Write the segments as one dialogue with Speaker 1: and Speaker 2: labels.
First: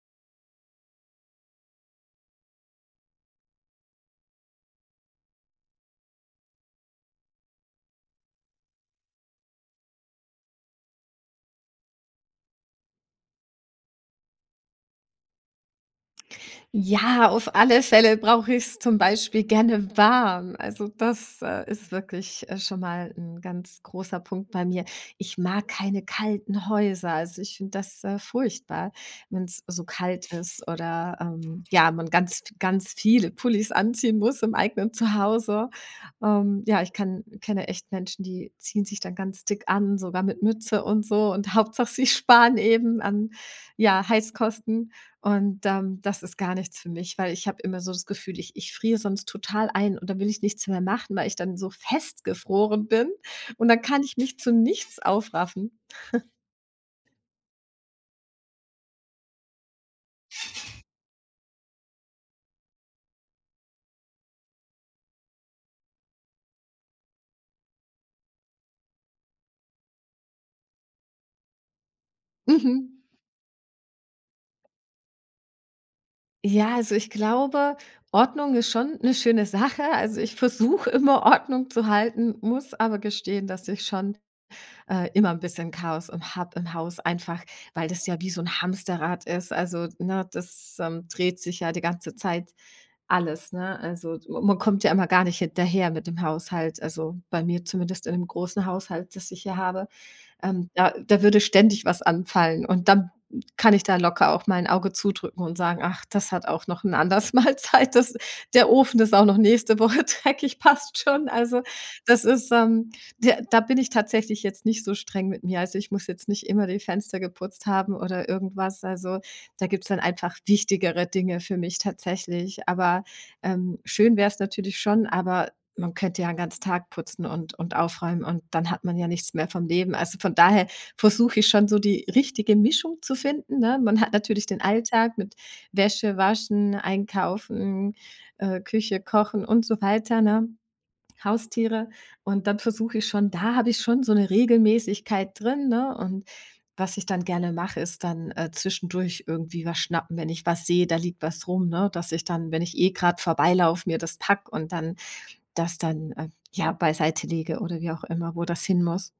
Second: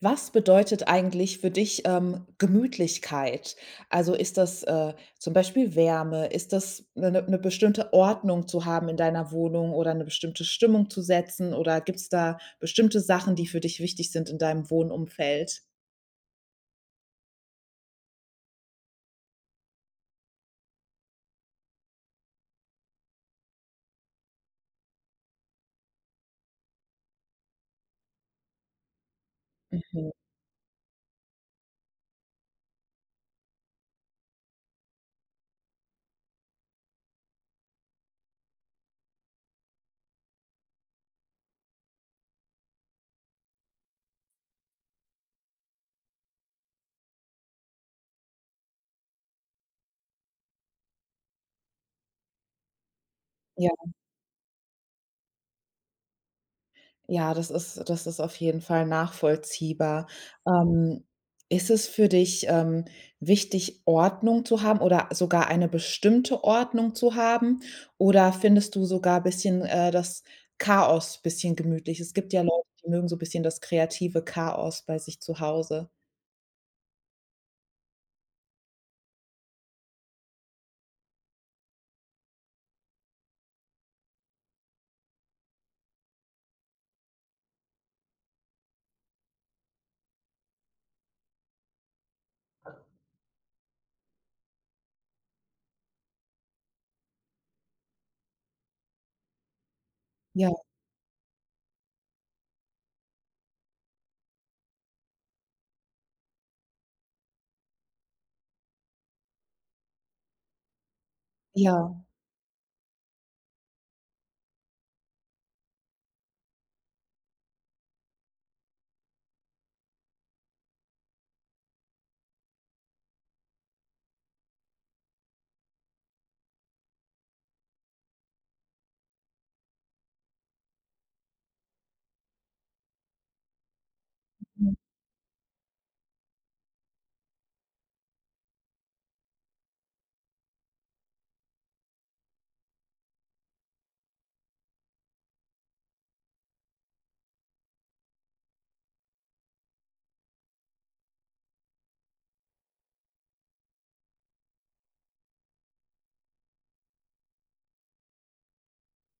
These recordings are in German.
Speaker 1: Was bedeutet eigentlich für dich, Gemütlichkeit? Also, ist das, zum Beispiel Wärme? Ist das eine 'ne 'ne bestimmte Ordnung zu haben in deiner Wohnung oder eine bestimmte Stimmung zu setzen oder gibt es da bestimmte Sachen, die für dich wichtig sind in deinem Wohnumfeld?
Speaker 2: Ja, auf alle Fälle brauche ich's zum Beispiel gerne warm. Also, das, ist wirklich, schon mal ein ganz großer Punkt bei mir. Ich mag keine kalten Häuser. Also, ich finde das, furchtbar, wenn es so
Speaker 1: Mhm.
Speaker 2: kalt ist oder, ja, man ganz ganz viele Pullis anziehen muss im eigenen Zuhause. Ja, ich kann kenne echt Menschen, die ziehen sich dann ganz dick an, sogar mit Mütze und so und Hauptsache, sie sparen eben an, ja, Heizkosten. Und, das ist gar nichts für mich, weil ich habe immer so das Gefühl, ich friere sonst total ein und dann will ich nichts mehr machen, weil ich dann so festgefroren bin und
Speaker 1: Ja.
Speaker 2: dann kann ich mich zu nichts aufraffen.
Speaker 1: Ja, das ist auf jeden Fall nachvollziehbar. Ähm, Ist es für dich, wichtig, Ordnung zu haben oder sogar eine bestimmte Ordnung zu haben? Oder findest du sogar ein bisschen, das Chaos ein bisschen gemütlich? Es gibt ja Leute, die
Speaker 2: Mhm.
Speaker 1: mögen so ein bisschen das kreative Chaos bei sich zu Hause.
Speaker 2: Ja, also ich glaube, Ordnung ist schon eine schöne Sache. Also, ich versuche immer Ordnung zu halten, muss aber gestehen, dass ich schon, immer ein bisschen Chaos im habe im Haus, einfach weil das ja wie so ein Hamsterrad ist. Also, ne, das, dreht sich ja die ganze Zeit. Alles, ne? Also, man kommt ja immer gar nicht hinterher mit dem Haushalt. Also, bei mir zumindest in dem großen Haushalt, das ich hier habe.
Speaker 1: Ja,
Speaker 2: Da würde ständig was anfallen und dann kann ich da locker auch mal 'n Auge zudrücken und sagen: „Ach, das hat auch noch ein anderes mal Zeit. Das der Ofen ist auch noch nächste Woche dreckig, passt schon." Also,
Speaker 1: ja,
Speaker 2: das ist, da da bin ich tatsächlich jetzt nicht so streng mit mir. Also, ich muss jetzt nicht immer die Fenster geputzt haben oder irgendwas. Also, da gibt's dann einfach wichtigere Dinge für mich tatsächlich. Aber, schön wäre es natürlich schon, aber man könnte ja 'n ganzen Tag putzen und aufräumen und dann hat man ja nichts mehr vom Leben. Also, von daher versuche ich schon so die richtige Mischung zu finden, ne? Man hat natürlich den
Speaker 1: mhm.
Speaker 2: Alltag mit Wäsche waschen, einkaufen, Küche kochen und so weiter, ne? Haustiere. Und dann versuche ich schon da habe ich schon so eine Regelmäßigkeit drin, ne? Und was ich dann gerne mache, ist dann, zwischendurch irgendwie was schnappen, wenn ich was sehe, da liegt was rum, ne? Dass ich dann, wenn ich eh gerade vorbeilaufe, mir das pack und dann das dann, ja, beiseite lege oder wie auch immer, wo das hin muss.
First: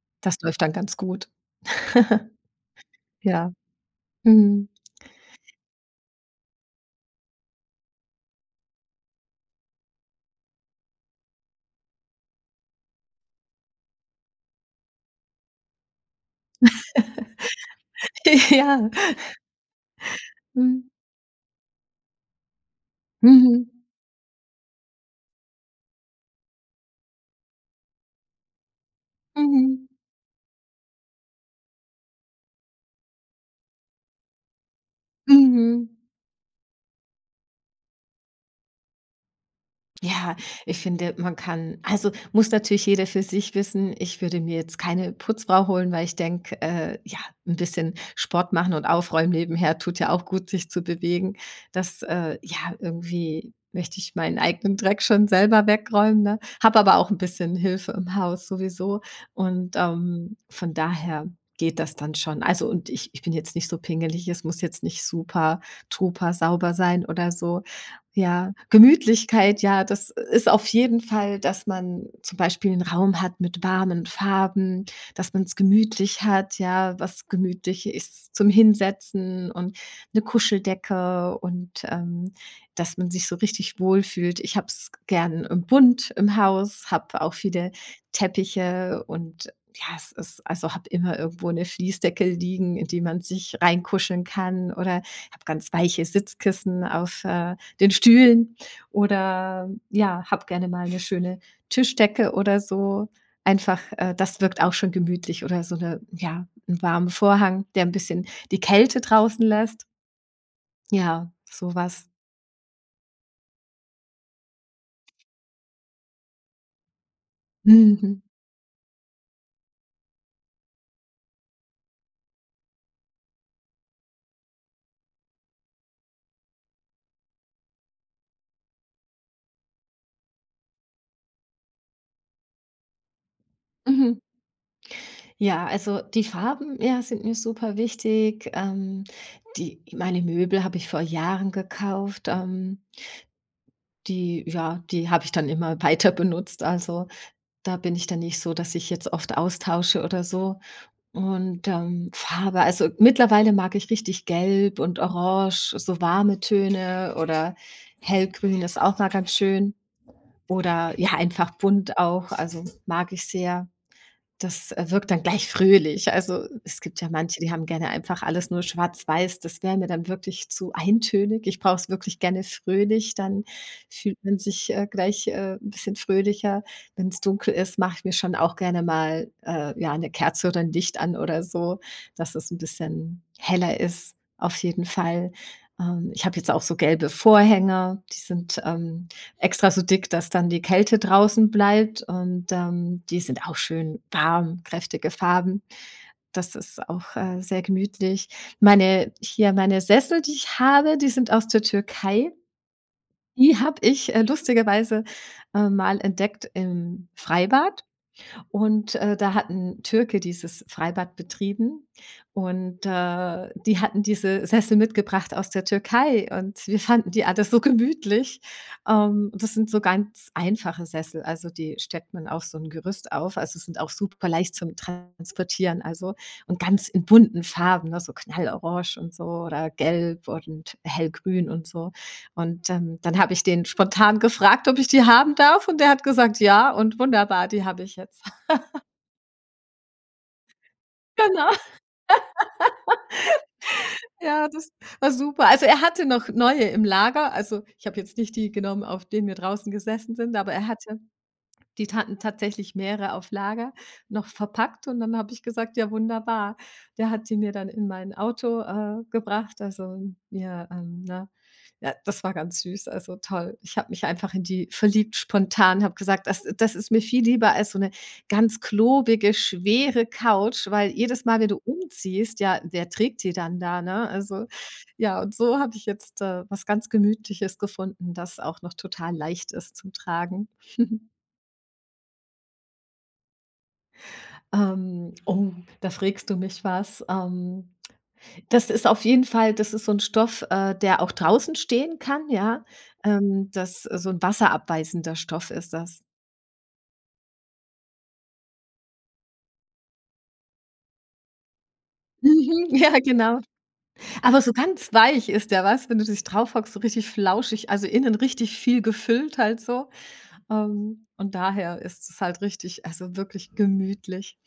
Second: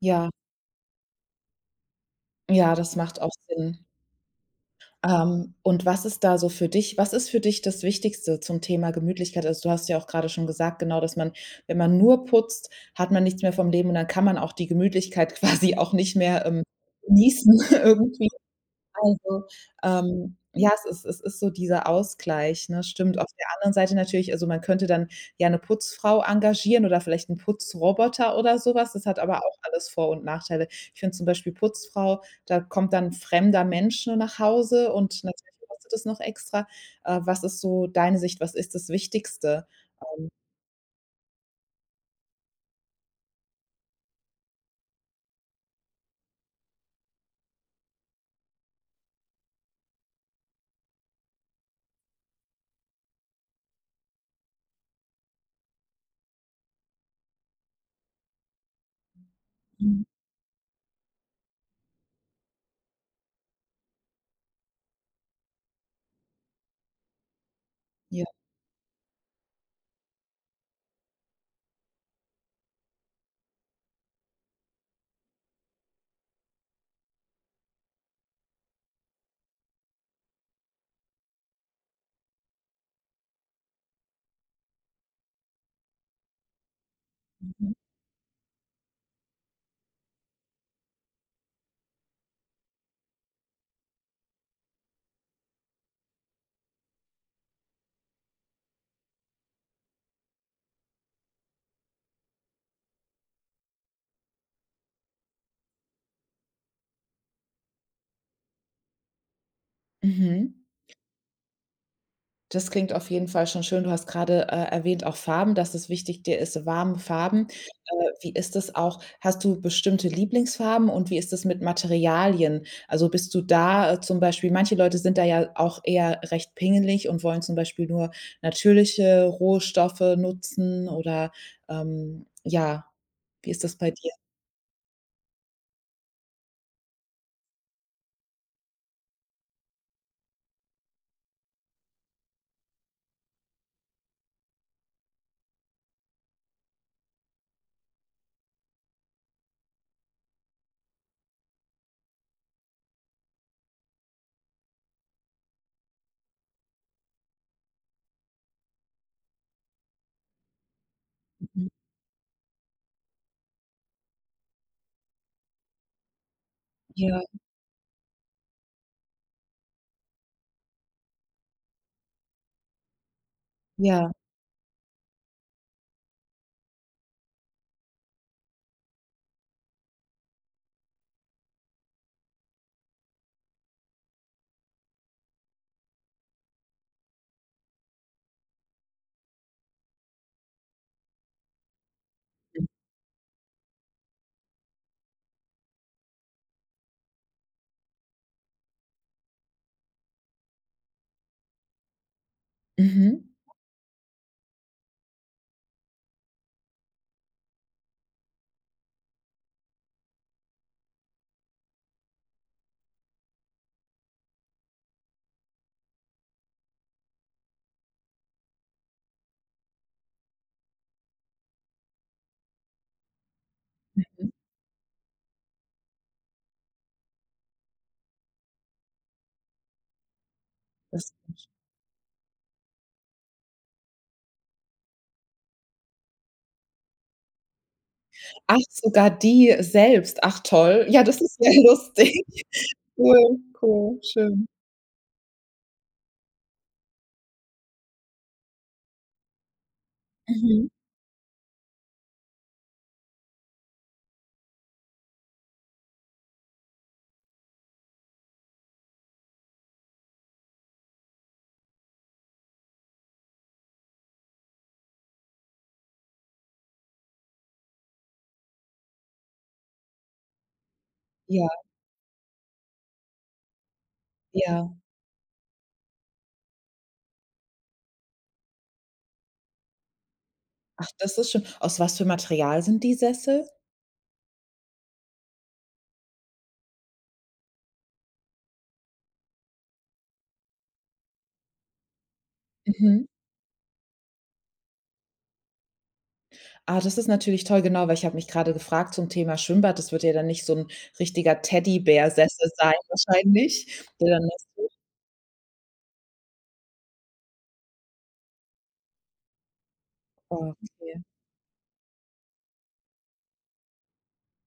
Speaker 1: Ja,
Speaker 2: Das läuft dann ganz gut.
Speaker 1: ja, das macht auch
Speaker 2: Ja.
Speaker 1: Sinn.
Speaker 2: Mhm.
Speaker 1: Und was ist da so für dich was ist für dich das Wichtigste zum Thema Gemütlichkeit? Also, du hast ja auch gerade schon gesagt, genau, dass man wenn man nur putzt, hat man nichts mehr vom Leben und dann kann man auch die Gemütlichkeit quasi auch nicht mehr, genießen irgendwie.
Speaker 2: Ja.
Speaker 1: Also, ja, es
Speaker 2: Mhm.
Speaker 1: ist es ist so dieser Ausgleich, ne? Stimmt. Auf der
Speaker 2: Mhm.
Speaker 1: anderen Seite natürlich, also, man könnte dann ja eine Putzfrau engagieren oder vielleicht einen Putzroboter oder sowas. Das hat aber auch
Speaker 2: Mhm.
Speaker 1: alles Vor und Nachteile. Ich finde zum Beispiel Putzfrau, da kommt dann fremder Mensch nur nach Hause und natürlich
Speaker 2: Mhm.
Speaker 1: kostet es noch extra. Was ist so deine Sicht? Was ist das Wichtigste?
Speaker 2: Ja, ich finde, man kann also, muss natürlich jeder für sich wissen. Ich würde mir jetzt keine Putzfrau holen, weil ich denke, ja, ein bisschen Sport machen und aufräumen nebenher tut ja auch gut, sich zu bewegen. Das, ja, irgendwie möchte ich meinen eigenen Dreck schon selber wegräumen, ne? Habe aber auch ein bisschen Hilfe im Haus sowieso und,
Speaker 1: Mhm.
Speaker 2: von daher geht das dann schon. Also, und ich bin jetzt nicht so pingelig, es muss jetzt nicht super, duper sauber sein oder so.
Speaker 1: Ja.
Speaker 2: Ja, Gemütlichkeit, ja, das ist auf jeden Fall, dass man zum Beispiel einen Raum hat mit warmen Farben, dass man es gemütlich hat, ja, was gemütlich ist zum Hinsetzen und eine Kuscheldecke und, dass man sich so richtig wohlfühlt. Ich habe es gern, im bunt im Haus, habe auch viele Teppiche und ja, es ist also, habe immer irgendwo eine Fließdecke liegen, in die man sich reinkuscheln kann oder habe ganz weiche Sitzkissen auf, den Stühlen oder ja, hab gerne mal eine schöne Tischdecke oder so. Einfach, das wirkt auch schon gemütlich oder so 'ne ja, ein warmen Vorhang, der ein bisschen die Kälte draußen lässt.
Speaker 1: Mhm.
Speaker 2: Ja, sowas.
Speaker 1: Das klingt auf jeden Fall schon schön. Du hast gerade erwähnt, auch Farben, dass es wichtig dir ist, warme Farben.
Speaker 2: Mhm.
Speaker 1: Wie ist das auch hast du bestimmte Lieblingsfarben und wie ist das mit Materialien? Also, bist du da, zum Beispiel manche Leute sind da ja auch eher recht pingelig und wollen zum Beispiel nur natürliche Rohstoffe nutzen oder, ja, wie ist das bei dir?
Speaker 2: Mhm. Ja, also die Farben, ja, sind mir super wichtig. Die meine Möbel habe ich vor Jahren gekauft. Die habe ich dann immer weiter benutzt. Also, da bin ich dann nicht so, dass ich jetzt oft austausche oder so. Und, Farbe also, mittlerweile mag ich richtig Gelb und Orange, so warme Töne oder Hellgrün ist auch mal ganz schön oder ja, einfach
Speaker 1: Mhm.
Speaker 2: bunt auch, also mag ich sehr. Das, wirkt dann gleich fröhlich. Also, es gibt ja
Speaker 1: Ja,
Speaker 2: manche, die haben gerne einfach alles nur schwarz-weiß. Das wäre mir dann wirklich zu eintönig. Ich brauche es wirklich gerne fröhlich, dann
Speaker 1: ja.
Speaker 2: fühlt man sich, gleich, 'n bisschen fröhlicher. Wenn es dunkel ist, mache ich mir schon auch gerne mal, ja, eine Kerze oder ein Licht an oder so, dass es ein bisschen heller ist, auf jeden Fall. Ich habe jetzt auch so gelbe Vorhänge, die sind, extra so dick, dass dann die Kälte draußen bleibt. Und die sind auch schön warm, kräftige Farben. Das ist auch sehr gemütlich. Meine Sessel, die ich habe, die sind aus der Türkei.
Speaker 1: Mhm.
Speaker 2: Die habe ich, lustigerweise, mal entdeckt im Freibad. Und, da hat 'n Türke dieses Freibad betrieben und, die hatten diese Sessel mitgebracht aus der Türkei und wir fanden die alle so gemütlich. Das sind so ganz einfache Sessel, also die stellt man auf so ein Gerüst auf. Also, sind auch super
Speaker 1: Mhm.
Speaker 2: leicht zum Transportieren, also und ganz in bunten Farben, ne, so knallorange und so oder gelb und
Speaker 1: Das
Speaker 2: hellgrün und so. Und, dann habe ich den spontan gefragt, ob ich die haben darf und der hat gesagt: „Ja" und wunderbar, die habe ich jetzt.
Speaker 1: Ach, sogar die selbst. Ach, toll. Ja, das ist ja
Speaker 2: Genau,
Speaker 1: lustig. Cool, cool, schön.
Speaker 2: ja, das war super. Also, er hatte noch neue im Lager. Also, ich habe jetzt nicht die genommen, auf denen wir draußen gesessen sind, aber er
Speaker 1: Mhm.
Speaker 2: hatte die hatten tatsächlich mehrere auf Lager, noch verpackt und dann habe ich gesagt: „Ja, wunderbar." Der hat die mir dann in mein Auto, gebracht, also mir, ne ja, das war ganz süß, also toll. Ich habe mich einfach in die verliebt spontan, habe gesagt: „Das ist mir viel lieber als so eine ganz klobige, schwere Couch", weil jedes Mal,
Speaker 1: Ja,
Speaker 2: wenn du umziehst, ja, wer trägt die dann da, ne? Also,
Speaker 1: ja.
Speaker 2: ja, und so habe ich jetzt, was ganz Gemütliches gefunden, das auch noch total leicht ist zum Tragen.
Speaker 1: Ach, das ist schön. Aus was für Material sind die Sessel?
Speaker 2: Oh, da frägst du mich was. Das ist auf jeden Fall das ist so ein Stoff, der auch draußen stehen kann, ja?
Speaker 1: Mhm.
Speaker 2: Das so ein wasserabweisender Stoff ist das.
Speaker 1: Ah, das ist natürlich toll, genau, weil ich habe mich gerade gefragt zum Thema Schwimmbad, das wird ja dann nicht so 'n richtiger Teddybär-Sessel
Speaker 2: Mhm,
Speaker 1: sein
Speaker 2: ja, genau.
Speaker 1: wahrscheinlich, der dann
Speaker 2: Aber so ganz weich ist der, weißt wenn du dich drauf hockst, so richtig flauschig, also innen richtig viel gefüllt halt so.
Speaker 1: okay.
Speaker 2: Und daher ist es halt richtig also wirklich gemütlich.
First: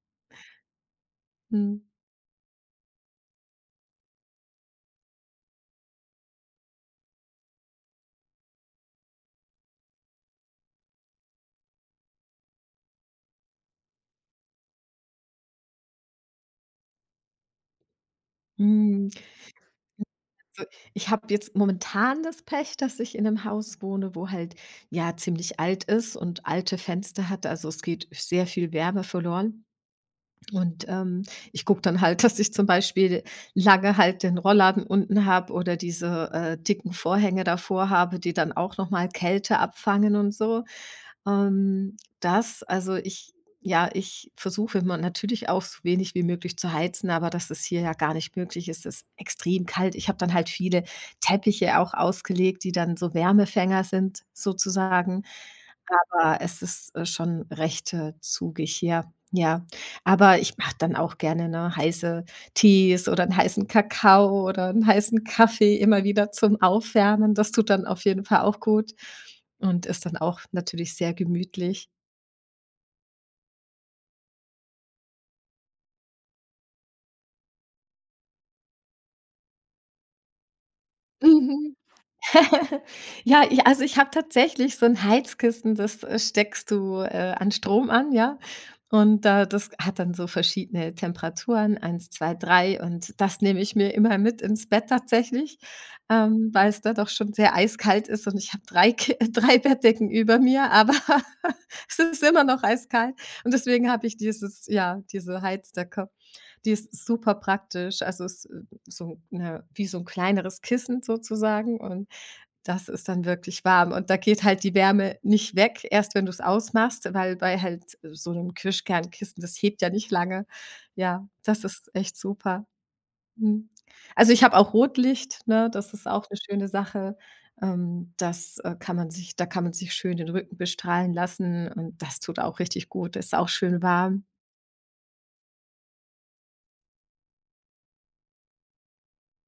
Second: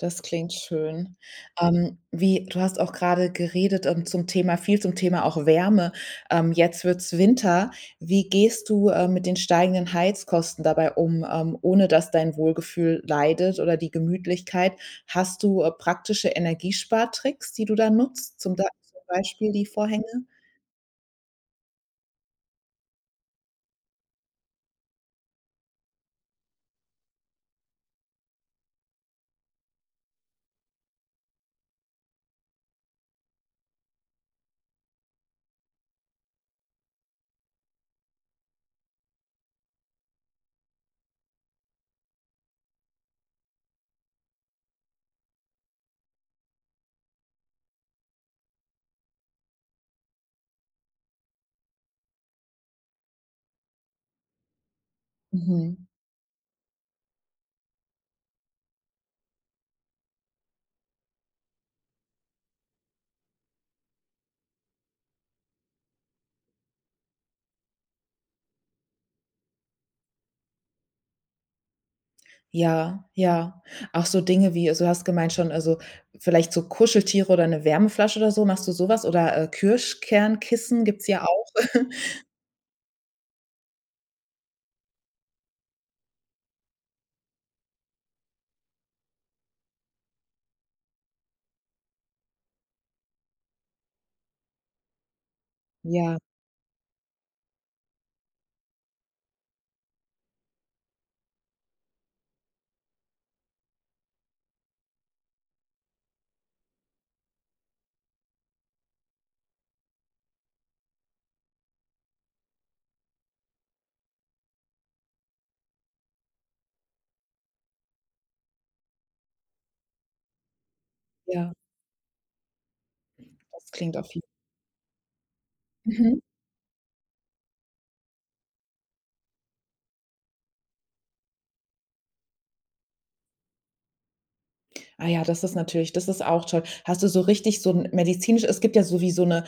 Speaker 1: Das klingt schön. Wie du hast auch gerade geredet, zum Thema viel zum Thema auch Wärme. Jetzt wird's Winter. Wie gehst du, mit den steigenden Heizkosten dabei um, ohne dass dein Wohlgefühl leidet oder die Gemütlichkeit? Hast du, praktische Energiespartricks, die du da nutzt, zum
Speaker 2: Mhm.
Speaker 1: Beispiel die Vorhänge?
Speaker 2: So, ich habe jetzt momentan das Pech, dass ich in einem Haus wohne, wo halt, ja, ziemlich alt ist und alte Fenster hat. Also, es geht sehr viel Wärme verloren. Und, ich gucke dann halt, dass ich zum Beispiel lange halt den Rollladen unten habe oder diese, dicken Vorhänge davor habe, die dann auch nochmal Kälte abfangen und so. Das also ich ja, ich versuche immer natürlich auch so wenig wie möglich zu heizen, aber dass es hier ja gar nicht möglich ist, ist extrem kalt. Ich habe dann halt viele Teppiche auch ausgelegt, die dann so Wärmefänger sind sozusagen.
Speaker 1: Mhm.
Speaker 2: Aber es ist, schon recht, zugig hier, ja. Aber ich mache dann auch gerne, ne, heiße Tees oder 'n heißen Kakao oder 'n heißen Kaffee immer wieder zum Aufwärmen. Das tut dann auf jeden Fall auch gut und ist dann auch natürlich sehr gemütlich.
Speaker 1: Ja, ja. Auch so Dinge wie, also, du hast gemeint schon, also, vielleicht so Kuscheltiere oder 'ne Wärmeflasche oder so. Machst du so was oder, Kirschkernkissen gibt's ja auch.
Speaker 2: Mhm. Ja, ich habe tatsächlich so ein Heizkissen, das, steckst du, an Strom an, ja? Und da das hat dann so verschiedene Temperaturen, eins, 2, 3. Und das nehme ich mir immer mit ins Bett tatsächlich,
Speaker 1: Ja,
Speaker 2: weil es da doch schon sehr eiskalt ist und ich habe 3 Ki drei Bettdecken über mir, aber es ist immer noch eiskalt und deswegen habe ich diese Heizdecke. Die ist super praktisch, also, es ist, so eine wie so ein kleineres Kissen sozusagen und das ist dann wirklich warm und da geht halt die Wärme nicht weg, erst wenn du es ausmachst, weil bei halt so 'nem Kirschkernkissen, das hebt ja nicht lange. Ja,
Speaker 1: ja,
Speaker 2: das ist echt super. Mhm.
Speaker 1: das klingt auf jeden.
Speaker 2: Also, ich habe auch Rotlicht, ne? Das ist
Speaker 1: Mhm.
Speaker 2: auch 'ne schöne Sache. Das, kann man sich schön den Rücken bestrahlen lassen und das tut auch richtig gut, ist auch schön warm.
Speaker 1: Ah ja, das ist natürlich das ist auch toll. Hast du so richtig so 'n medizinisch, es gibt ja so wie so 'ne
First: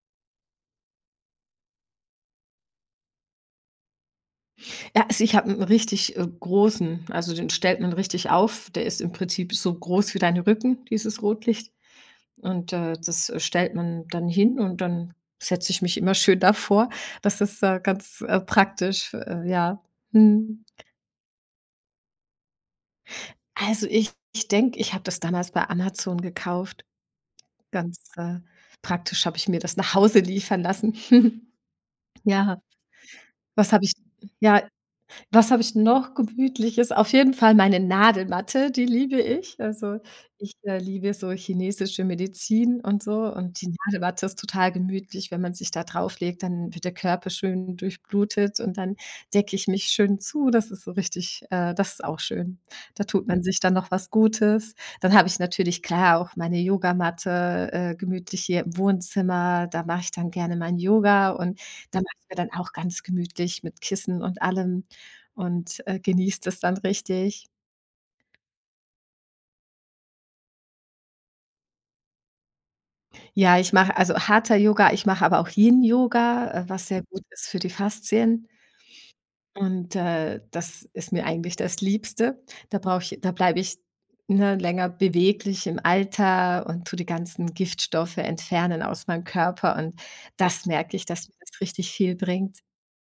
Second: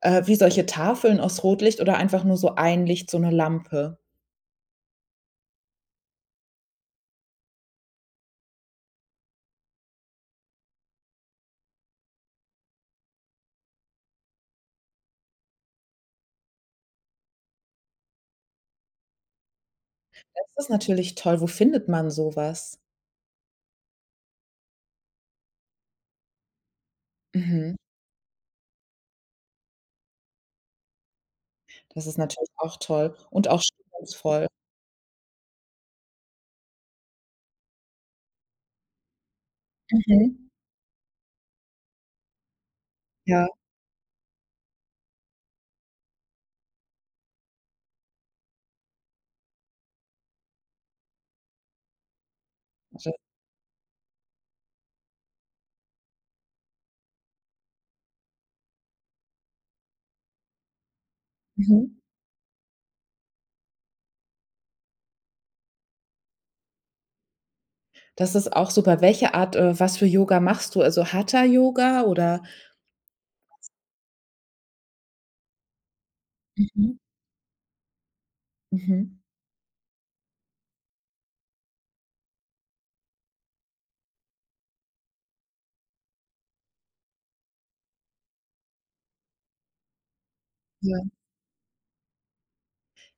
Speaker 1: wie solche Tafeln aus Rotlicht oder einfach nur so ein Licht, so 'ne Lampe.
Speaker 2: Ja, also, ich habe 'n richtig, großen also, den stellt man richtig auf. Der ist im Prinzip so groß wie dein Rücken, dieses Rotlicht. Und, das stellt man dann hin und dann setze ich mich immer schön davor. Das ist, ganz, praktisch, ja. Mhm.
Speaker 1: Das ist natürlich toll. Wo findet man so was?
Speaker 2: Also, ich denke, ich habe das damals bei Amazon gekauft.
Speaker 1: Mhm.
Speaker 2: Ganz, praktisch habe ich mir das nach Hause liefern lassen.
Speaker 1: Das ist natürlich
Speaker 2: Ja,
Speaker 1: auch toll und auch
Speaker 2: was habe ich
Speaker 1: stimmungsvoll.
Speaker 2: ja, was habe ich noch Gemütliches? Auf jeden Fall meine Nadelmatte, die liebe ich. Also,
Speaker 1: Mhm.
Speaker 2: ich, liebe so chinesische Medizin und so
Speaker 1: Ja.
Speaker 2: und die Nadelmatte ist total gemütlich. Wenn man sich da drauflegt, dann wird der Körper schön durchblutet und dann decke ich mich schön zu. Das ist so richtig, das ist auch schön. Da
Speaker 1: Also,
Speaker 2: tut man sich dann noch was Gutes. Dann habe ich natürlich klar auch meine Yogamatte, gemütlich hier im Wohnzimmer. Da mache ich dann gerne mein Yoga und
Speaker 1: mhm.
Speaker 2: da mache ich mir dann auch ganz gemütlich mit Kissen und allem und, genießt es dann richtig.
Speaker 1: Das ist auch super. Welche Art, was für Yoga machst du? Also, Hatha Yoga oder.
Speaker 2: Ja, ich mache also Hatha Yoga, ich mache aber auch Yin Yoga, was
Speaker 1: Mhm.
Speaker 2: sehr gut ist für die Faszien.
Speaker 1: Mhm.
Speaker 2: Und, das ist mir eigentlich das Liebste. Da bleibe ich, ne, länger beweglich im Alter und tue die ganzen Giftstoffe entfernen aus meinem Körper und das merke
Speaker 1: Ja.
Speaker 2: ich, dass mir das richtig viel bringt.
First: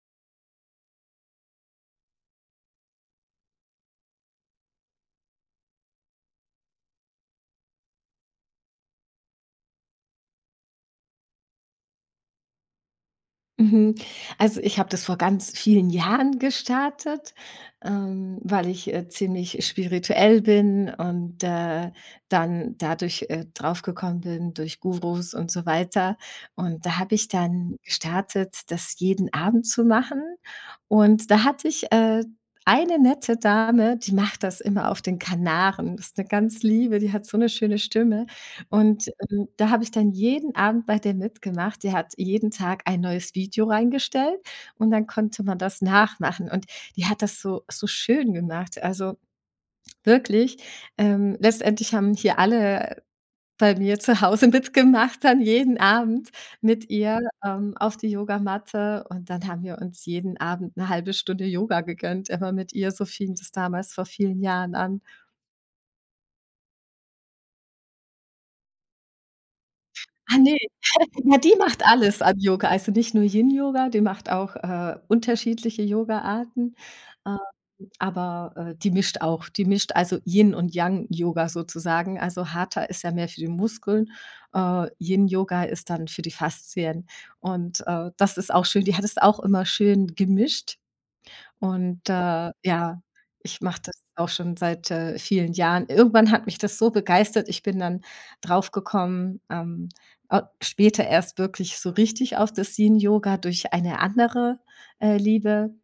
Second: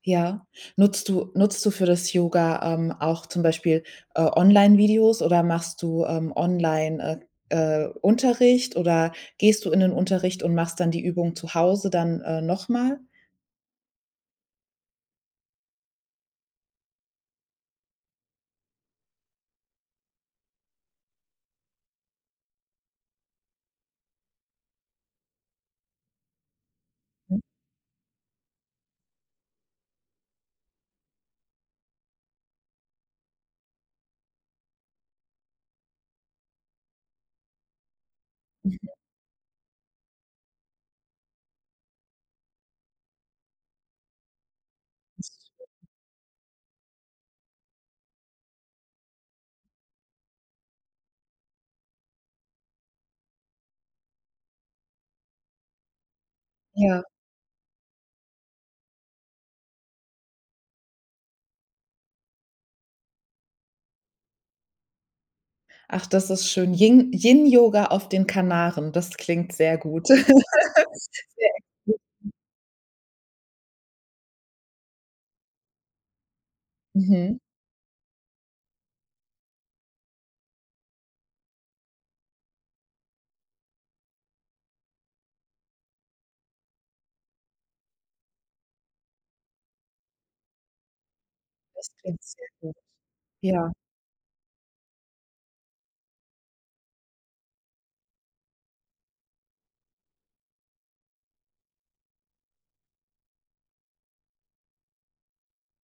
Speaker 1: Ja. Nutzt du für das Yoga, auch zum Beispiel, Online-Videos oder machst du, online, äh, Unterricht oder gehst du in den Unterricht und machst dann die Übung zu Hause dann, noch.
Speaker 2: Mhm. Also, ich habe das vor ganz vielen Jahren gestartet, weil ich, ziemlich spirituell bin und, dann dadurch, draufgekommen bin durch Gurus und so weiter. Und da habe ich
Speaker 1: Mhm.
Speaker 2: dann gestartet, das jeden Abend zu machen. Und da hatte ich, eine nette Dame, die macht das immer auf den Kanaren. Das ist eine ganz liebe, die hat so eine schöne Stimme und da habe ich dann jeden Abend bei der mitgemacht. Die hat jeden Tag ein neues Video reingestellt und dann konnte man das nachmachen. Und die hat das so so schön gemacht. Also, wirklich, letztendlich haben hier alle bei mir zu Hause mitgemacht dann jeden Abend mit
Speaker 1: Ja.
Speaker 2: ihr, auf die Yogamatte und dann haben wir uns jeden Abend eine halbe Stunde Yoga gegönnt, immer mit ihr, so fing das damals vor vielen Jahren an.
Speaker 1: Ach, das ist schön. Yin-Yoga auf den Kanaren, das klingt sehr gut. Sehr,
Speaker 2: Ah, ne. Ja, die macht alles an Yoga. Also, nicht nur Yin-Yoga, die macht auch, unterschiedliche Yogaarten,
Speaker 1: mhm.
Speaker 2: ähm, aber, die mischt auch. Die mischt also Yin und Yang-Yoga sozusagen. Also, Hatha ist ja mehr für die Muskeln, Yin-Yoga ist dann für die Faszien und, das ist auch schön. Die hat es auch immer schön gemischt.
Speaker 1: Das
Speaker 2: Und,
Speaker 1: klingt sehr gut.
Speaker 2: ja, ich
Speaker 1: Ja.
Speaker 2: mache das auch schon seit, vielen Jahren. Irgendwann hat mich das so begeistert, ich bin dann draufgekommen, au später erst wirklich so richtig auf das Yin Yoga durch eine andere, Liebe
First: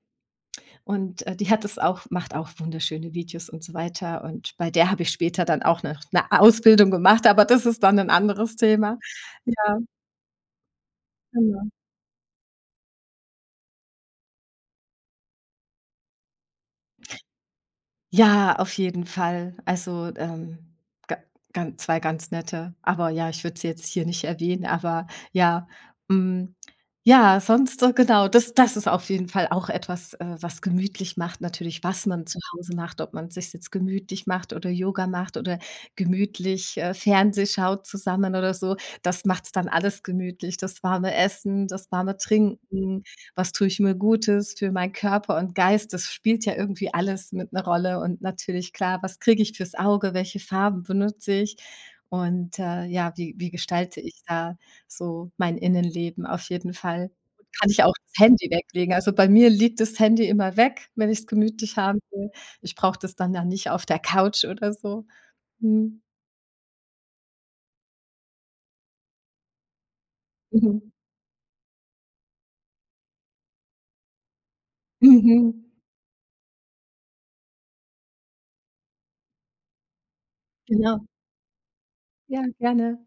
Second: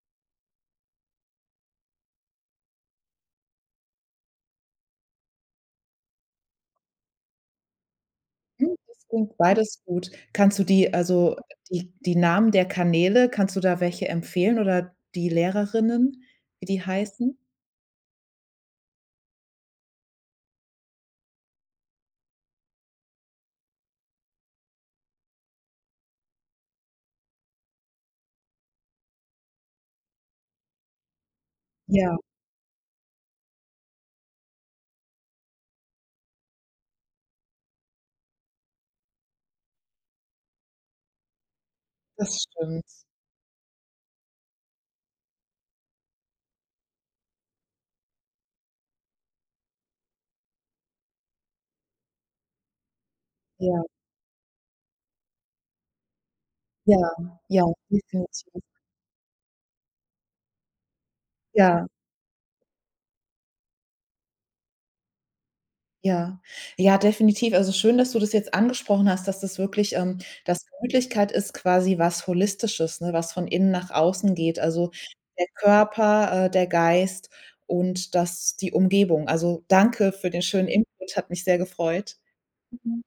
Speaker 2: und, die hat es auch macht auch wunderschöne Videos und so weiter und bei der habe ich später dann auch noch 'ne Ausbildung gemacht, aber das ist dann ein anderes
Speaker 1: Hm,
Speaker 2: Thema.
Speaker 1: das klingt
Speaker 2: Ja,
Speaker 1: beides gut. Kannst du die also
Speaker 2: genau.
Speaker 1: Die Namen der Kanäle, kannst du da welche empfehlen oder die Lehrerinnen, wie die heißen?
Speaker 2: Ja, auf jeden Fall. Also, ga gan 2 ganz nette. Aber ja, ich würde sie jetzt hier nicht erwähnen, aber ja. Hm, ja, sonst so genau, das ist auf jeden Fall auch etwas, was gemütlich macht natürlich, was
Speaker 1: Ja,
Speaker 2: man zu Hause macht, ob man sich jetzt gemütlich macht oder Yoga macht oder gemütlich, Fernseh schaut zusammen oder so. Das macht es dann alles gemütlich, das warme Essen, das warme
Speaker 1: das stimmt.
Speaker 2: Trinken, was tue ich mir Gutes für meinen Körper und Geist. Das spielt ja irgendwie alles mit einer Rolle und natürlich klar, was kriege ich fürs Auge, welche Farben benutze ich und, ja, wie
Speaker 1: Ja,
Speaker 2: gestalte ich da so mein Innenleben auf jeden
Speaker 1: ja,
Speaker 2: Fall.
Speaker 1: ja,
Speaker 2: Kann ich auch das Handy
Speaker 1: definitiv.
Speaker 2: weglegen. Also, bei mir liegt das Handy immer weg, wenn ich es gemütlich
Speaker 1: Ja,
Speaker 2: haben will. Ich brauche das dann ja nicht auf der Couch oder so. Mhm.
Speaker 1: ja. Ja, definitiv. Also, schön, dass du das jetzt angesprochen hast, dass das wirklich, dass
Speaker 2: Mhm.
Speaker 1: Gemütlichkeit ist quasi was Holistisches, ne, was von innen nach außen geht. Also, der
Speaker 2: Mhm.
Speaker 1: Körper, der Geist und das die Umgebung. Also, danke für den schönen
Speaker 2: Genau.
Speaker 1: Input, hat mich sehr gefreut.
Speaker 2: Ja, gerne.